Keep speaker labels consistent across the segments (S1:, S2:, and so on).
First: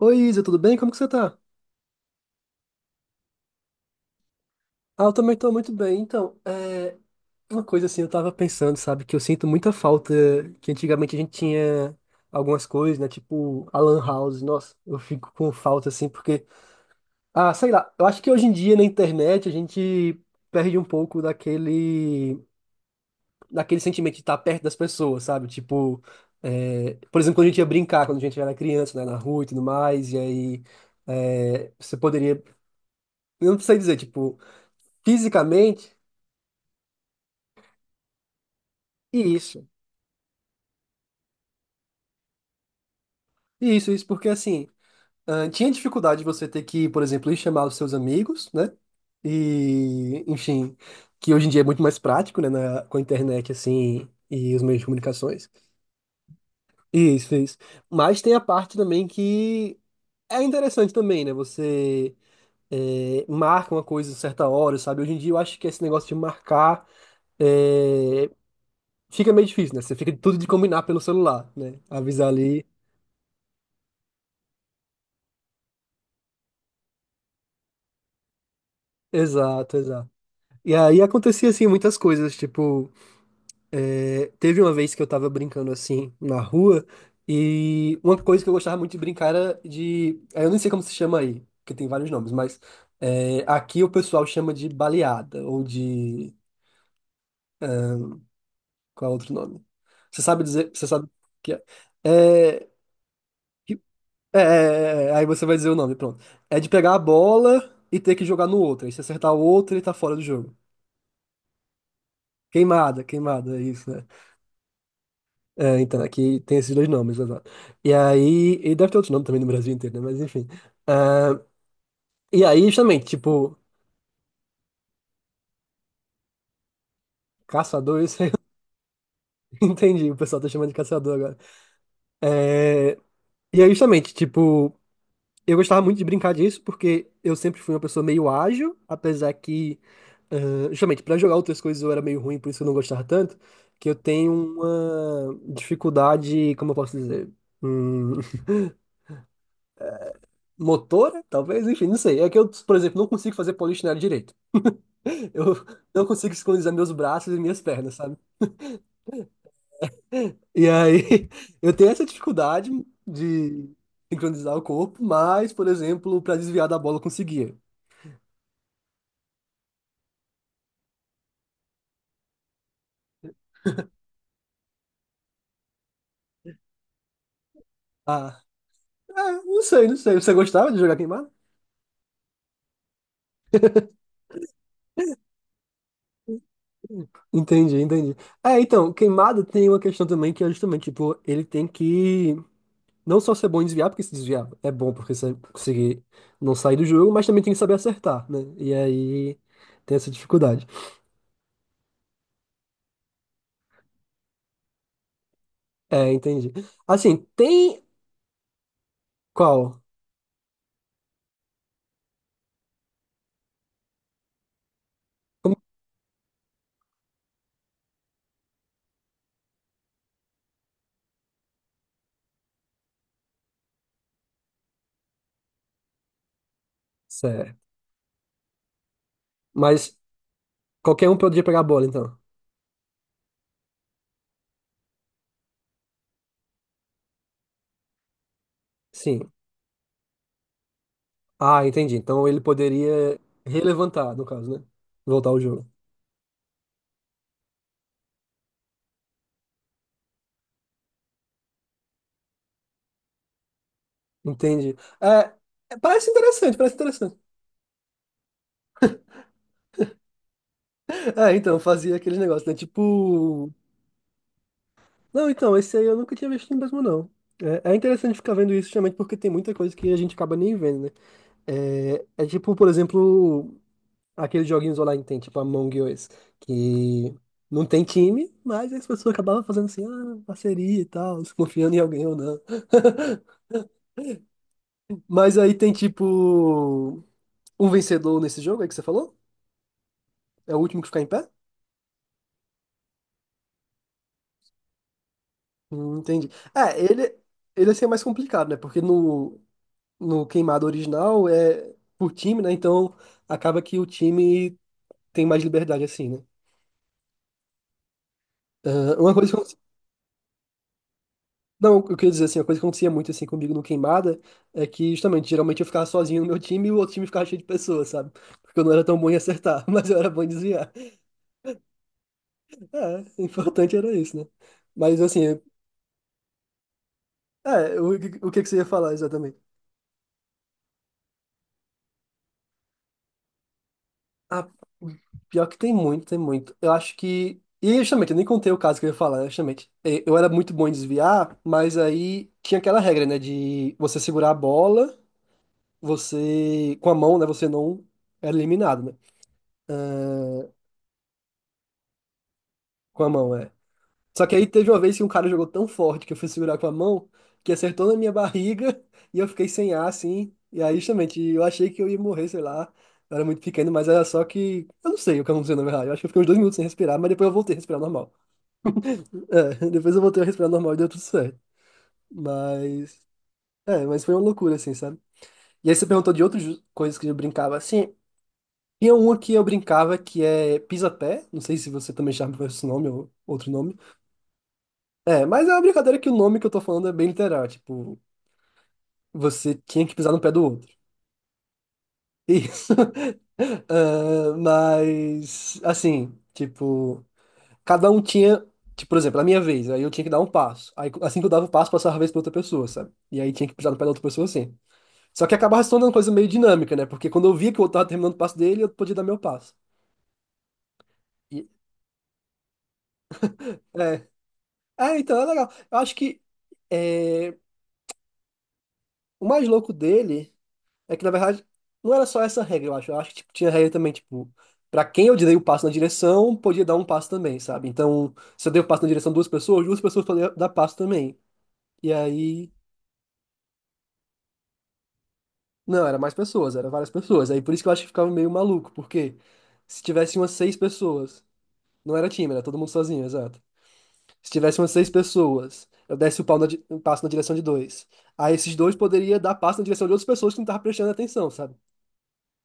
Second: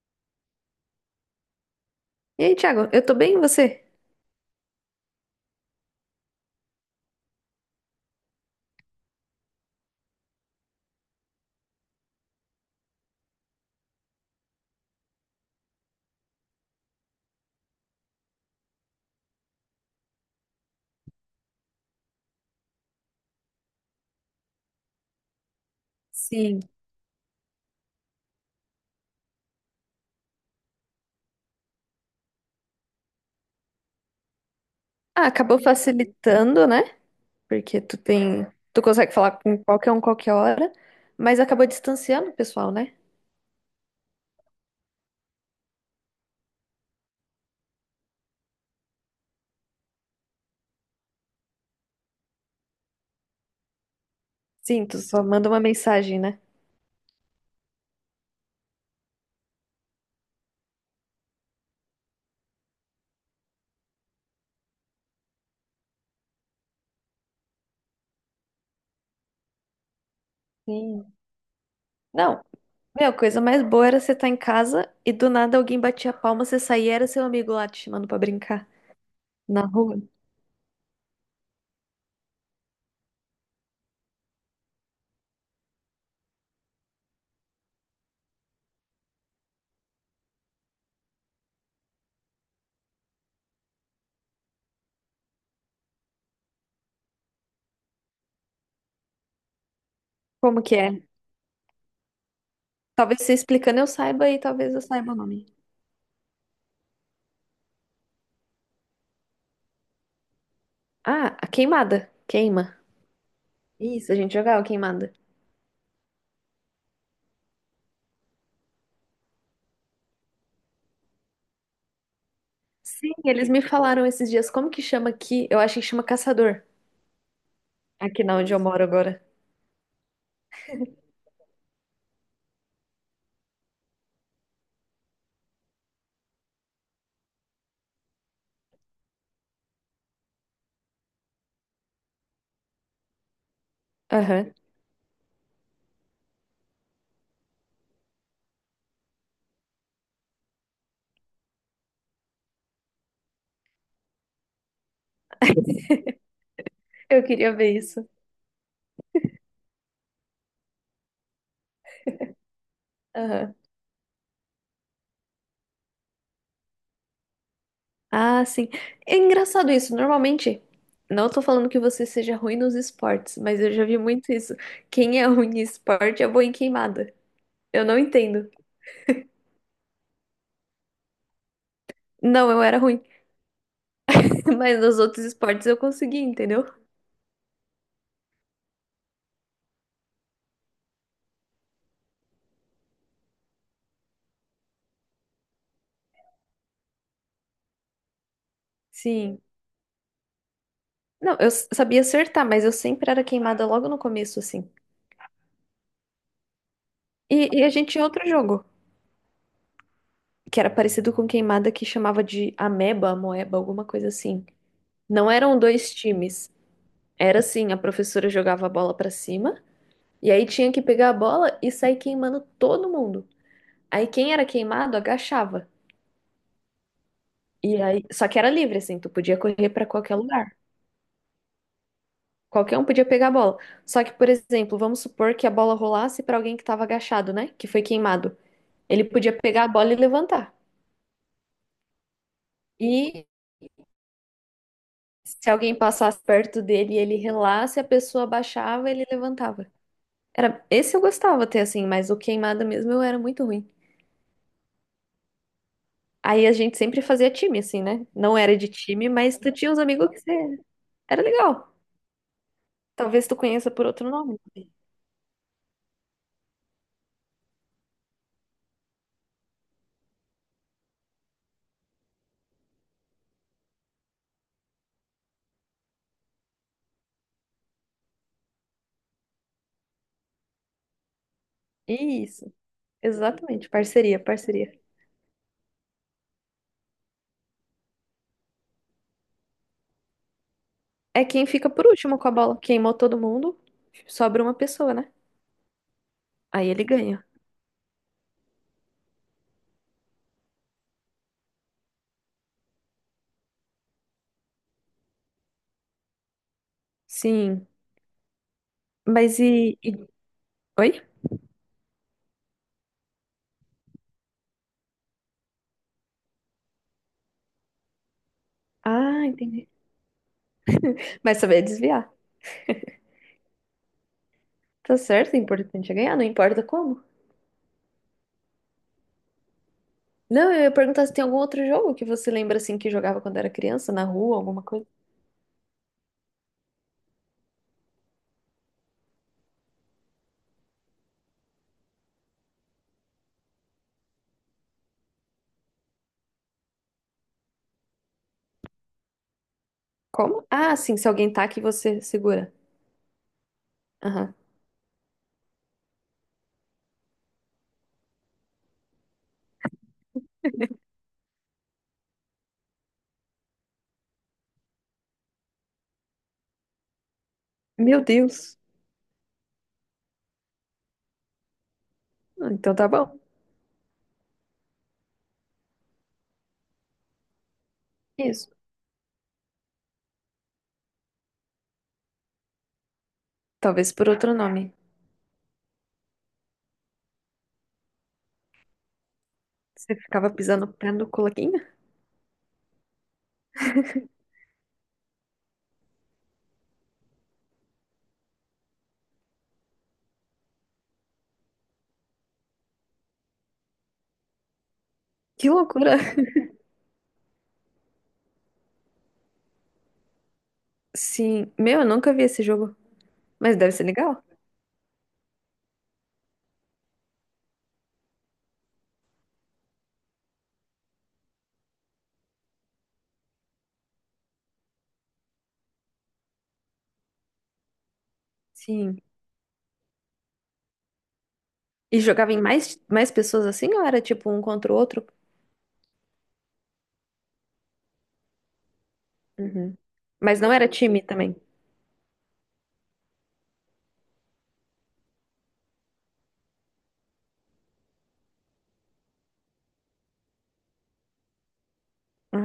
S1: Oi, Isa, tudo bem? Como que você tá?
S2: E aí, Thiago, eu tô bem, e você?
S1: Ah, eu também tô muito bem. Então, uma coisa assim, eu tava pensando, sabe, que eu sinto muita falta que antigamente a gente tinha algumas coisas, né? Tipo, a Lan House. Nossa, eu fico com falta assim, porque, ah, sei lá, eu acho que hoje em dia na internet a gente perde um pouco daquele, daquele sentimento de estar perto das pessoas, sabe? Tipo,
S2: Sim.
S1: por exemplo, quando a gente ia brincar, quando a gente era criança, né, na rua e tudo mais, e aí você poderia, eu não sei dizer, tipo,
S2: Ah, acabou
S1: fisicamente.
S2: facilitando, né? Porque tu tem, tu consegue falar com
S1: Isso,
S2: qualquer um qualquer hora, mas acabou distanciando o pessoal, né?
S1: isso, isso, porque assim, ah, tinha dificuldade de você ter que, por exemplo, ir chamar os seus amigos, né? E, enfim, que hoje em dia é muito mais prático, né, com a internet, assim, e os meios de
S2: Sim, tu só manda
S1: comunicações.
S2: uma mensagem, né?
S1: Isso, isso. Mas tem a parte também que é interessante também, né? Você marca uma coisa a certa hora, sabe? Hoje em dia eu acho que esse negócio de marcar eh, fica meio difícil, né? Você fica tudo de combinar pelo
S2: Sim.
S1: celular, né? Avisar
S2: Não,
S1: ali.
S2: meu, a coisa mais boa era você estar em casa e do nada alguém batia a palma, você saía e era seu amigo lá te chamando pra brincar na
S1: Exato,
S2: rua.
S1: exato. E aí acontecia, assim, muitas coisas, tipo, teve uma vez que eu tava brincando, assim, na rua, e uma coisa que eu gostava muito de brincar era de, aí eu nem sei como se chama aí, porque tem vários nomes, mas aqui o pessoal chama de baleada, ou de, qual é o outro nome? Você sabe
S2: Como
S1: dizer,
S2: que
S1: você
S2: é?
S1: sabe o que é? É,
S2: Talvez você
S1: que-
S2: explicando eu saiba e talvez eu saiba o
S1: aí você
S2: nome.
S1: vai dizer o nome, pronto. É de pegar a bola e ter que jogar no outro, aí se acertar o outro, ele tá fora do jogo.
S2: Ah, a queimada. Queima.
S1: Queimada, é isso, né?
S2: Isso, a gente jogava queimada.
S1: É, então, aqui tem esses dois nomes, exato. E aí, e deve ter outros nomes também no Brasil inteiro, né? Mas enfim. Ah, e aí, justamente,
S2: Sim, eles
S1: tipo,
S2: me falaram esses dias como que chama aqui. Eu acho que chama caçador,
S1: caçador, isso
S2: aqui
S1: aí
S2: na onde eu moro agora.
S1: eu entendi, o pessoal tá chamando de caçador agora. É, e aí, justamente, tipo, eu gostava muito de brincar disso, porque eu sempre fui uma pessoa meio ágil, apesar que, ah, justamente, pra jogar outras coisas eu era meio ruim, por isso eu não gostava tanto, que eu tenho
S2: Aham.
S1: uma dificuldade, como eu posso dizer? Hum, motora, talvez, enfim, não sei. É que eu, por exemplo, não consigo fazer polichinelo direito. Eu não consigo sincronizar meus
S2: Eu
S1: braços e
S2: queria
S1: minhas
S2: ver
S1: pernas,
S2: isso.
S1: sabe? E aí, eu tenho essa dificuldade
S2: Aham.
S1: de sincronizar o corpo, mas, por exemplo, pra desviar da bola eu conseguia.
S2: Ah, sim. É engraçado isso. Normalmente, não tô falando que você seja ruim nos esportes, mas eu já vi muito isso. Quem é ruim em esporte é bom em queimada. Eu não
S1: Ah,
S2: entendo.
S1: é, não sei, não sei. Você gostava de jogar queimada?
S2: Não, eu era ruim, mas nos outros esportes eu consegui, entendeu?
S1: Entendi, entendi. É, então, queimada tem uma questão também que é justamente, tipo, ele tem que não só ser bom em desviar, porque se desviar é bom porque você conseguir não sair do jogo, mas também tem que saber acertar, né? E aí
S2: Sim.
S1: tem essa dificuldade.
S2: Não, eu sabia acertar, mas eu sempre era queimada logo no começo, assim.
S1: É, entendi. Assim,
S2: E a
S1: tem
S2: gente tinha outro jogo
S1: qual?
S2: que era parecido com queimada, que chamava de ameba, moeba, alguma coisa assim. Não eram dois times. Era assim, a professora jogava a bola pra cima e aí tinha que pegar a bola e sair queimando todo mundo. Aí quem era queimado agachava.
S1: Certo.
S2: E aí, só que era livre assim, tu podia correr pra
S1: Mas
S2: qualquer lugar.
S1: qualquer um poderia pegar a bola, então.
S2: Qualquer um podia pegar a bola. Só que, por exemplo, vamos supor que a bola rolasse pra alguém que tava agachado, né? Que foi queimado. Ele
S1: Sim.
S2: podia pegar a bola e levantar.
S1: Ah, entendi. Então ele poderia
S2: E
S1: relevantar, no caso, né? Voltar ao
S2: se
S1: jogo.
S2: alguém passasse perto dele e ele relasse, a pessoa baixava, ele levantava. Era, esse eu gostava até assim, mas o queimada mesmo eu era muito ruim.
S1: Entendi. É, é, parece
S2: Aí a
S1: interessante, parece
S2: gente sempre
S1: interessante.
S2: fazia time assim, né? Não era de time, mas tu tinha uns amigos que você era
S1: É, então,
S2: legal.
S1: fazia aqueles negócios, né?
S2: Talvez tu
S1: Tipo.
S2: conheça por outro nome.
S1: Não, então, esse aí eu nunca tinha visto mesmo, não. É, é interessante ficar vendo isso, justamente porque tem muita coisa que a gente acaba nem vendo, né? É, é tipo, por exemplo, aqueles joguinhos online que tem, tipo Among Us, que não tem time, mas as pessoas acabavam fazendo assim, ah, parceria e tal, se confiando em alguém ou não.
S2: Isso, exatamente, parceria, parceria.
S1: Mas aí tem tipo um vencedor nesse jogo aí que você falou? É o último que ficar em
S2: É
S1: pé?
S2: quem fica por último com a bola. Queimou todo mundo, sobra uma pessoa, né?
S1: Entendi.
S2: Aí
S1: É,
S2: ele
S1: ele,
S2: ganha.
S1: ele assim é mais complicado, né? Porque no queimado original é por time, né? Então acaba que o time tem mais liberdade assim, né?
S2: Sim,
S1: Ah, uma coisa
S2: mas e... Oi?
S1: Não, eu queria dizer assim, a coisa que acontecia muito assim comigo no Queimada é que justamente, geralmente eu ficava sozinho no meu time e o outro time ficava cheio de pessoas, sabe? Porque eu não era tão bom em
S2: Ah,
S1: acertar,
S2: entendi.
S1: mas eu era bom em desviar.
S2: Vai saber desviar.
S1: É, o importante era isso, né?
S2: Tá
S1: Mas assim,
S2: certo, o importante é ganhar, não importa como.
S1: é, o que que você ia falar exatamente?
S2: Não, eu ia perguntar se tem algum outro jogo que você lembra assim que jogava quando era criança, na rua,
S1: Ah,
S2: alguma coisa.
S1: pior que tem muito, tem muito. Eu acho que. E justamente, eu nem contei o caso que eu ia falar, né, justamente. É, eu era muito bom em desviar, mas aí tinha aquela regra, né? De você segurar a bola, você. Com a mão, né? Você não era eliminado, né?
S2: Como? Ah, sim, se alguém tá aqui, você segura.
S1: Com a mão, é. Só que
S2: Aham.
S1: aí teve uma vez que um cara jogou tão forte que eu fui segurar com a mão, que acertou na minha barriga e eu fiquei sem ar, assim. E aí, justamente, eu achei que eu ia morrer, sei lá. Eu era muito pequeno, mas era só que. Eu não sei o que aconteceu, na verdade. Eu acho que eu fiquei uns 2 minutos sem respirar, mas depois eu voltei a respirar
S2: Meu
S1: normal.
S2: Deus.
S1: É, depois eu voltei a respirar normal e deu tudo certo.
S2: Ah, então tá
S1: Mas.
S2: bom.
S1: É, mas foi uma loucura, assim, sabe? E aí você perguntou de outras coisas que eu brincava, assim.
S2: Isso.
S1: Tinha uma que eu brincava que é pisa-pé. Não sei se você também chama por esse nome ou outro nome.
S2: Talvez por outro nome.
S1: É, mas é uma brincadeira que o nome que eu tô falando é bem literal, tipo, você tinha que
S2: Você
S1: pisar no
S2: ficava
S1: pé do outro.
S2: pisando o pé no colaquinho?
S1: Isso. Ah, mas, assim, tipo, cada um tinha, tipo, por exemplo, na minha vez, aí eu tinha que dar um passo. Aí, assim que eu dava o passo, passava a vez pra outra pessoa, sabe? E aí tinha que pisar no pé da outra pessoa, assim. Só que
S2: Que
S1: acabava se tornando uma
S2: loucura.
S1: coisa meio dinâmica, né? Porque quando eu via que o outro tava terminando o passo dele, eu podia dar meu passo. E,
S2: Sim. Meu, eu nunca vi esse jogo. Mas deve ser
S1: é.
S2: legal.
S1: É, então é legal. Eu acho que é, o mais louco dele. É que, na verdade, não era só essa regra, eu acho. Eu acho que tipo, tinha regra também, tipo, pra quem eu dei o passo na direção, podia dar um passo também, sabe? Então, se eu dei o passo na
S2: Sim.
S1: direção de duas pessoas podiam dar passo também. E
S2: E jogava em
S1: aí.
S2: mais, mais pessoas assim ou era tipo um contra o outro?
S1: Não, era mais pessoas, era várias pessoas. Aí por isso que eu acho que ficava meio maluco, porque
S2: Uhum.
S1: se tivesse umas
S2: Mas não
S1: seis
S2: era time
S1: pessoas,
S2: também.
S1: não era time, era todo mundo sozinho, exato. Se tivesse umas seis pessoas, eu desse o pau na um passo na direção de dois. Aí esses dois poderia dar passo na direção de outras pessoas que não estavam prestando atenção, sabe?
S2: Ah.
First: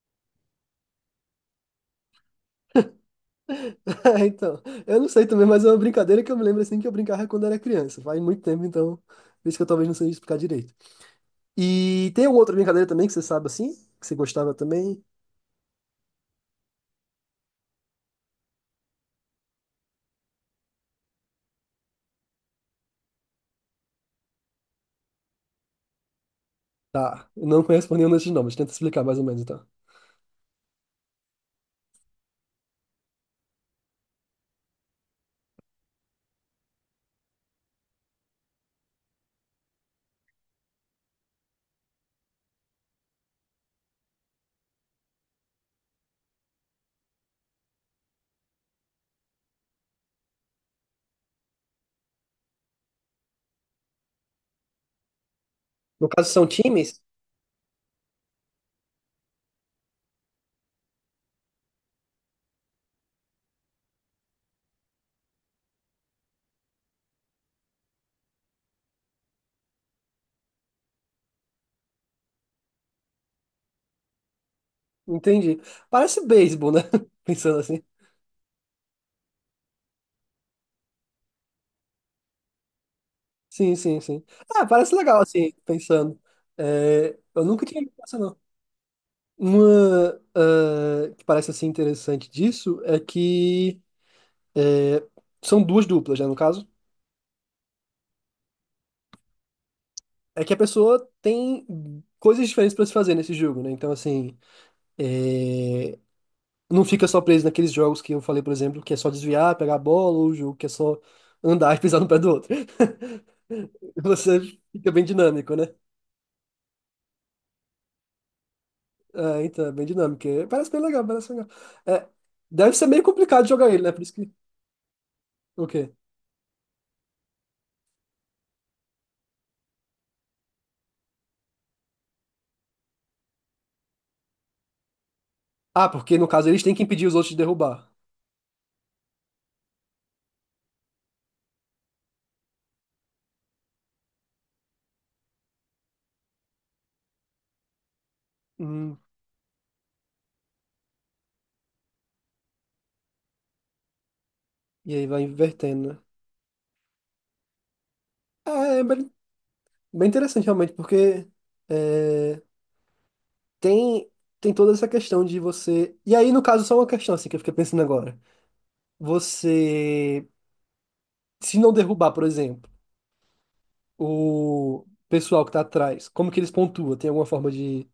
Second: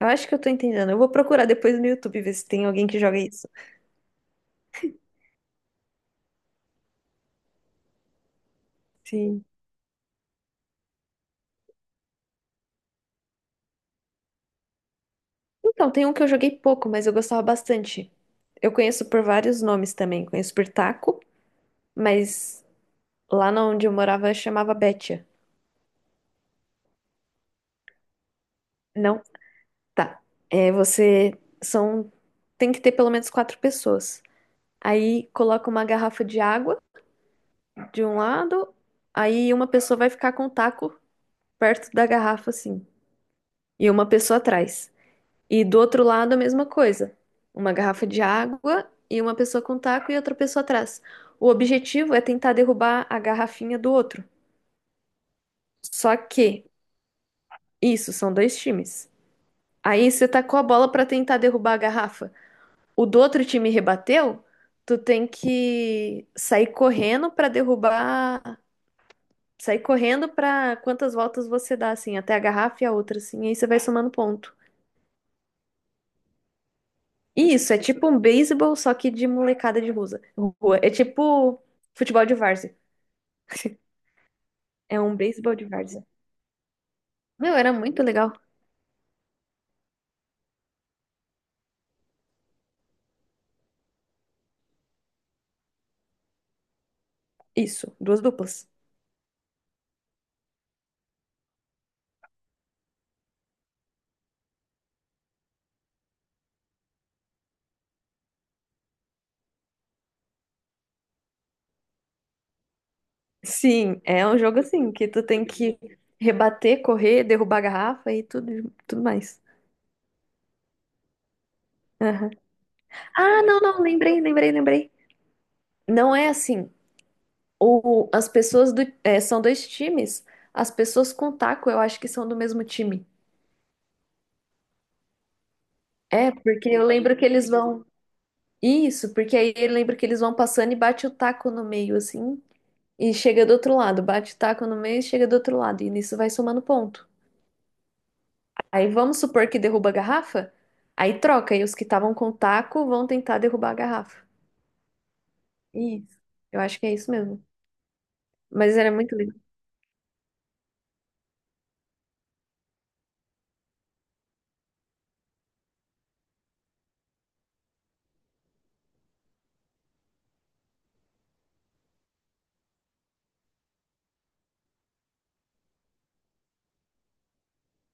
S2: Eu acho que eu tô entendendo. Eu vou procurar depois no YouTube ver se tem alguém que joga isso.
S1: então, eu não sei também, mas é uma brincadeira que eu me lembro assim que eu brincava quando era criança. Faz muito tempo, então,
S2: Sim.
S1: por isso que eu talvez não sei explicar direito. E tem alguma outra brincadeira também que você sabe assim? Que você gostava também?
S2: Então, tem um que eu joguei pouco, mas eu gostava bastante. Eu conheço por vários nomes também. Conheço por taco, mas lá na onde eu morava chamava Betia.
S1: Tá, eu não conheço por nenhum desses nomes, tenta explicar mais
S2: Não,
S1: ou menos então.
S2: tá. É, você são Tem que ter pelo menos quatro pessoas. Aí coloca uma garrafa de água de um lado, aí uma pessoa vai ficar com o taco perto da garrafa assim, e uma pessoa atrás. E do outro lado, a mesma coisa. Uma garrafa de água e uma pessoa com taco e outra pessoa atrás. O objetivo é tentar derrubar a garrafinha do outro.
S1: No
S2: Só
S1: caso, são
S2: que,
S1: times?
S2: isso, são dois times. Aí você tacou a bola pra tentar derrubar a garrafa. O do outro time rebateu, tu tem que sair correndo pra derrubar. Sair correndo pra quantas voltas você dá, assim, até a garrafa e a outra, assim. E aí você vai somando ponto.
S1: Entendi. Parece beisebol, né? Pensando
S2: Isso, é
S1: assim.
S2: tipo um beisebol, só que de molecada de rua. É tipo futebol de várzea.
S1: Sim, sim, sim. Ah, parece
S2: É um
S1: legal assim,
S2: beisebol de várzea.
S1: pensando. É, eu
S2: Meu,
S1: nunca
S2: era
S1: tinha visto
S2: muito
S1: essa,
S2: legal.
S1: não. Uma, ah, que parece assim interessante disso é que. É, são duas duplas, né, no caso?
S2: Isso, duas duplas.
S1: É que a pessoa tem coisas diferentes para se fazer nesse jogo, né? Então, assim, é, não fica só preso naqueles jogos que eu falei, por exemplo, que é só desviar, pegar a bola, ou o jogo que é só andar e pisar no pé do outro.
S2: Sim, é um
S1: Você
S2: jogo
S1: fica
S2: assim,
S1: bem
S2: que tu tem
S1: dinâmico, né?
S2: que rebater, correr, derrubar a garrafa e tudo, tudo mais.
S1: É, então, é bem dinâmico. É, parece bem legal, parece legal. É,
S2: Aham.
S1: deve ser meio
S2: Ah,
S1: complicado
S2: não,
S1: jogar
S2: não,
S1: ele, né? Por isso
S2: lembrei,
S1: que.
S2: lembrei, lembrei.
S1: O quê?
S2: Não é assim. O, as pessoas do, é, são dois times. As pessoas com taco, eu acho que são do mesmo time.
S1: Ah, porque no
S2: É,
S1: caso eles
S2: porque
S1: têm que
S2: eu
S1: impedir os
S2: lembro que
S1: outros de
S2: eles vão.
S1: derrubar.
S2: Isso, porque aí ele lembra que eles vão passando e bate o taco no meio, assim, e chega do outro lado, bate o taco no meio e chega do outro lado, e nisso vai somando ponto. Aí
S1: Hum,
S2: vamos supor que derruba a garrafa, aí troca, e os que estavam com o taco vão tentar derrubar a garrafa.
S1: e aí vai invertendo, né?
S2: Isso, eu acho que é isso mesmo.
S1: É,
S2: Mas
S1: é
S2: era
S1: bem
S2: muito legal.
S1: bem interessante realmente, porque. É, tem tem toda essa questão de você. E aí, no caso, só uma questão assim que eu fiquei pensando agora. Você, se não derrubar, por exemplo, o pessoal que tá atrás, como que eles pontuam? Tem alguma forma de.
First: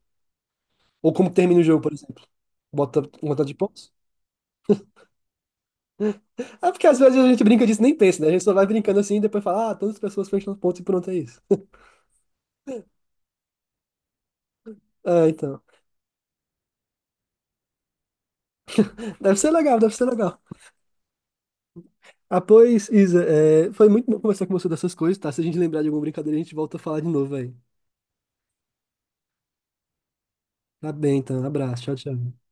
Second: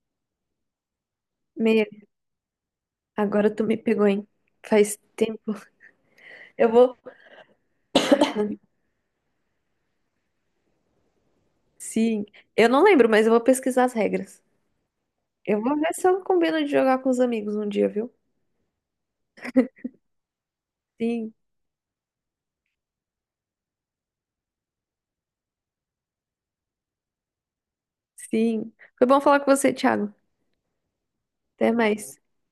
S1: Ou como termina o jogo,
S2: Meia,
S1: por exemplo? Bota um montão de
S2: agora tu me
S1: pontos?
S2: pegou, hein? Faz tempo. Eu
S1: É porque
S2: vou.
S1: às vezes a gente brinca disso e nem pensa, né? A gente só vai brincando assim e depois fala, ah, todas as pessoas fecham os pontos e pronto, é isso.
S2: Sim, eu não lembro, mas eu vou pesquisar as regras.
S1: Ah, então.
S2: Eu vou ver se eu combino de jogar com os amigos um dia, viu?
S1: Deve ser legal, deve ser legal.
S2: Sim,
S1: Ah, pois, Isa, é, foi muito bom conversar com você dessas coisas, tá? Se a gente lembrar de alguma brincadeira, a gente volta a falar de novo aí.
S2: sim. Foi bom falar com você, Thiago.
S1: Tá bem, então.
S2: Até
S1: Abraço. Tchau,
S2: mais.
S1: tchau.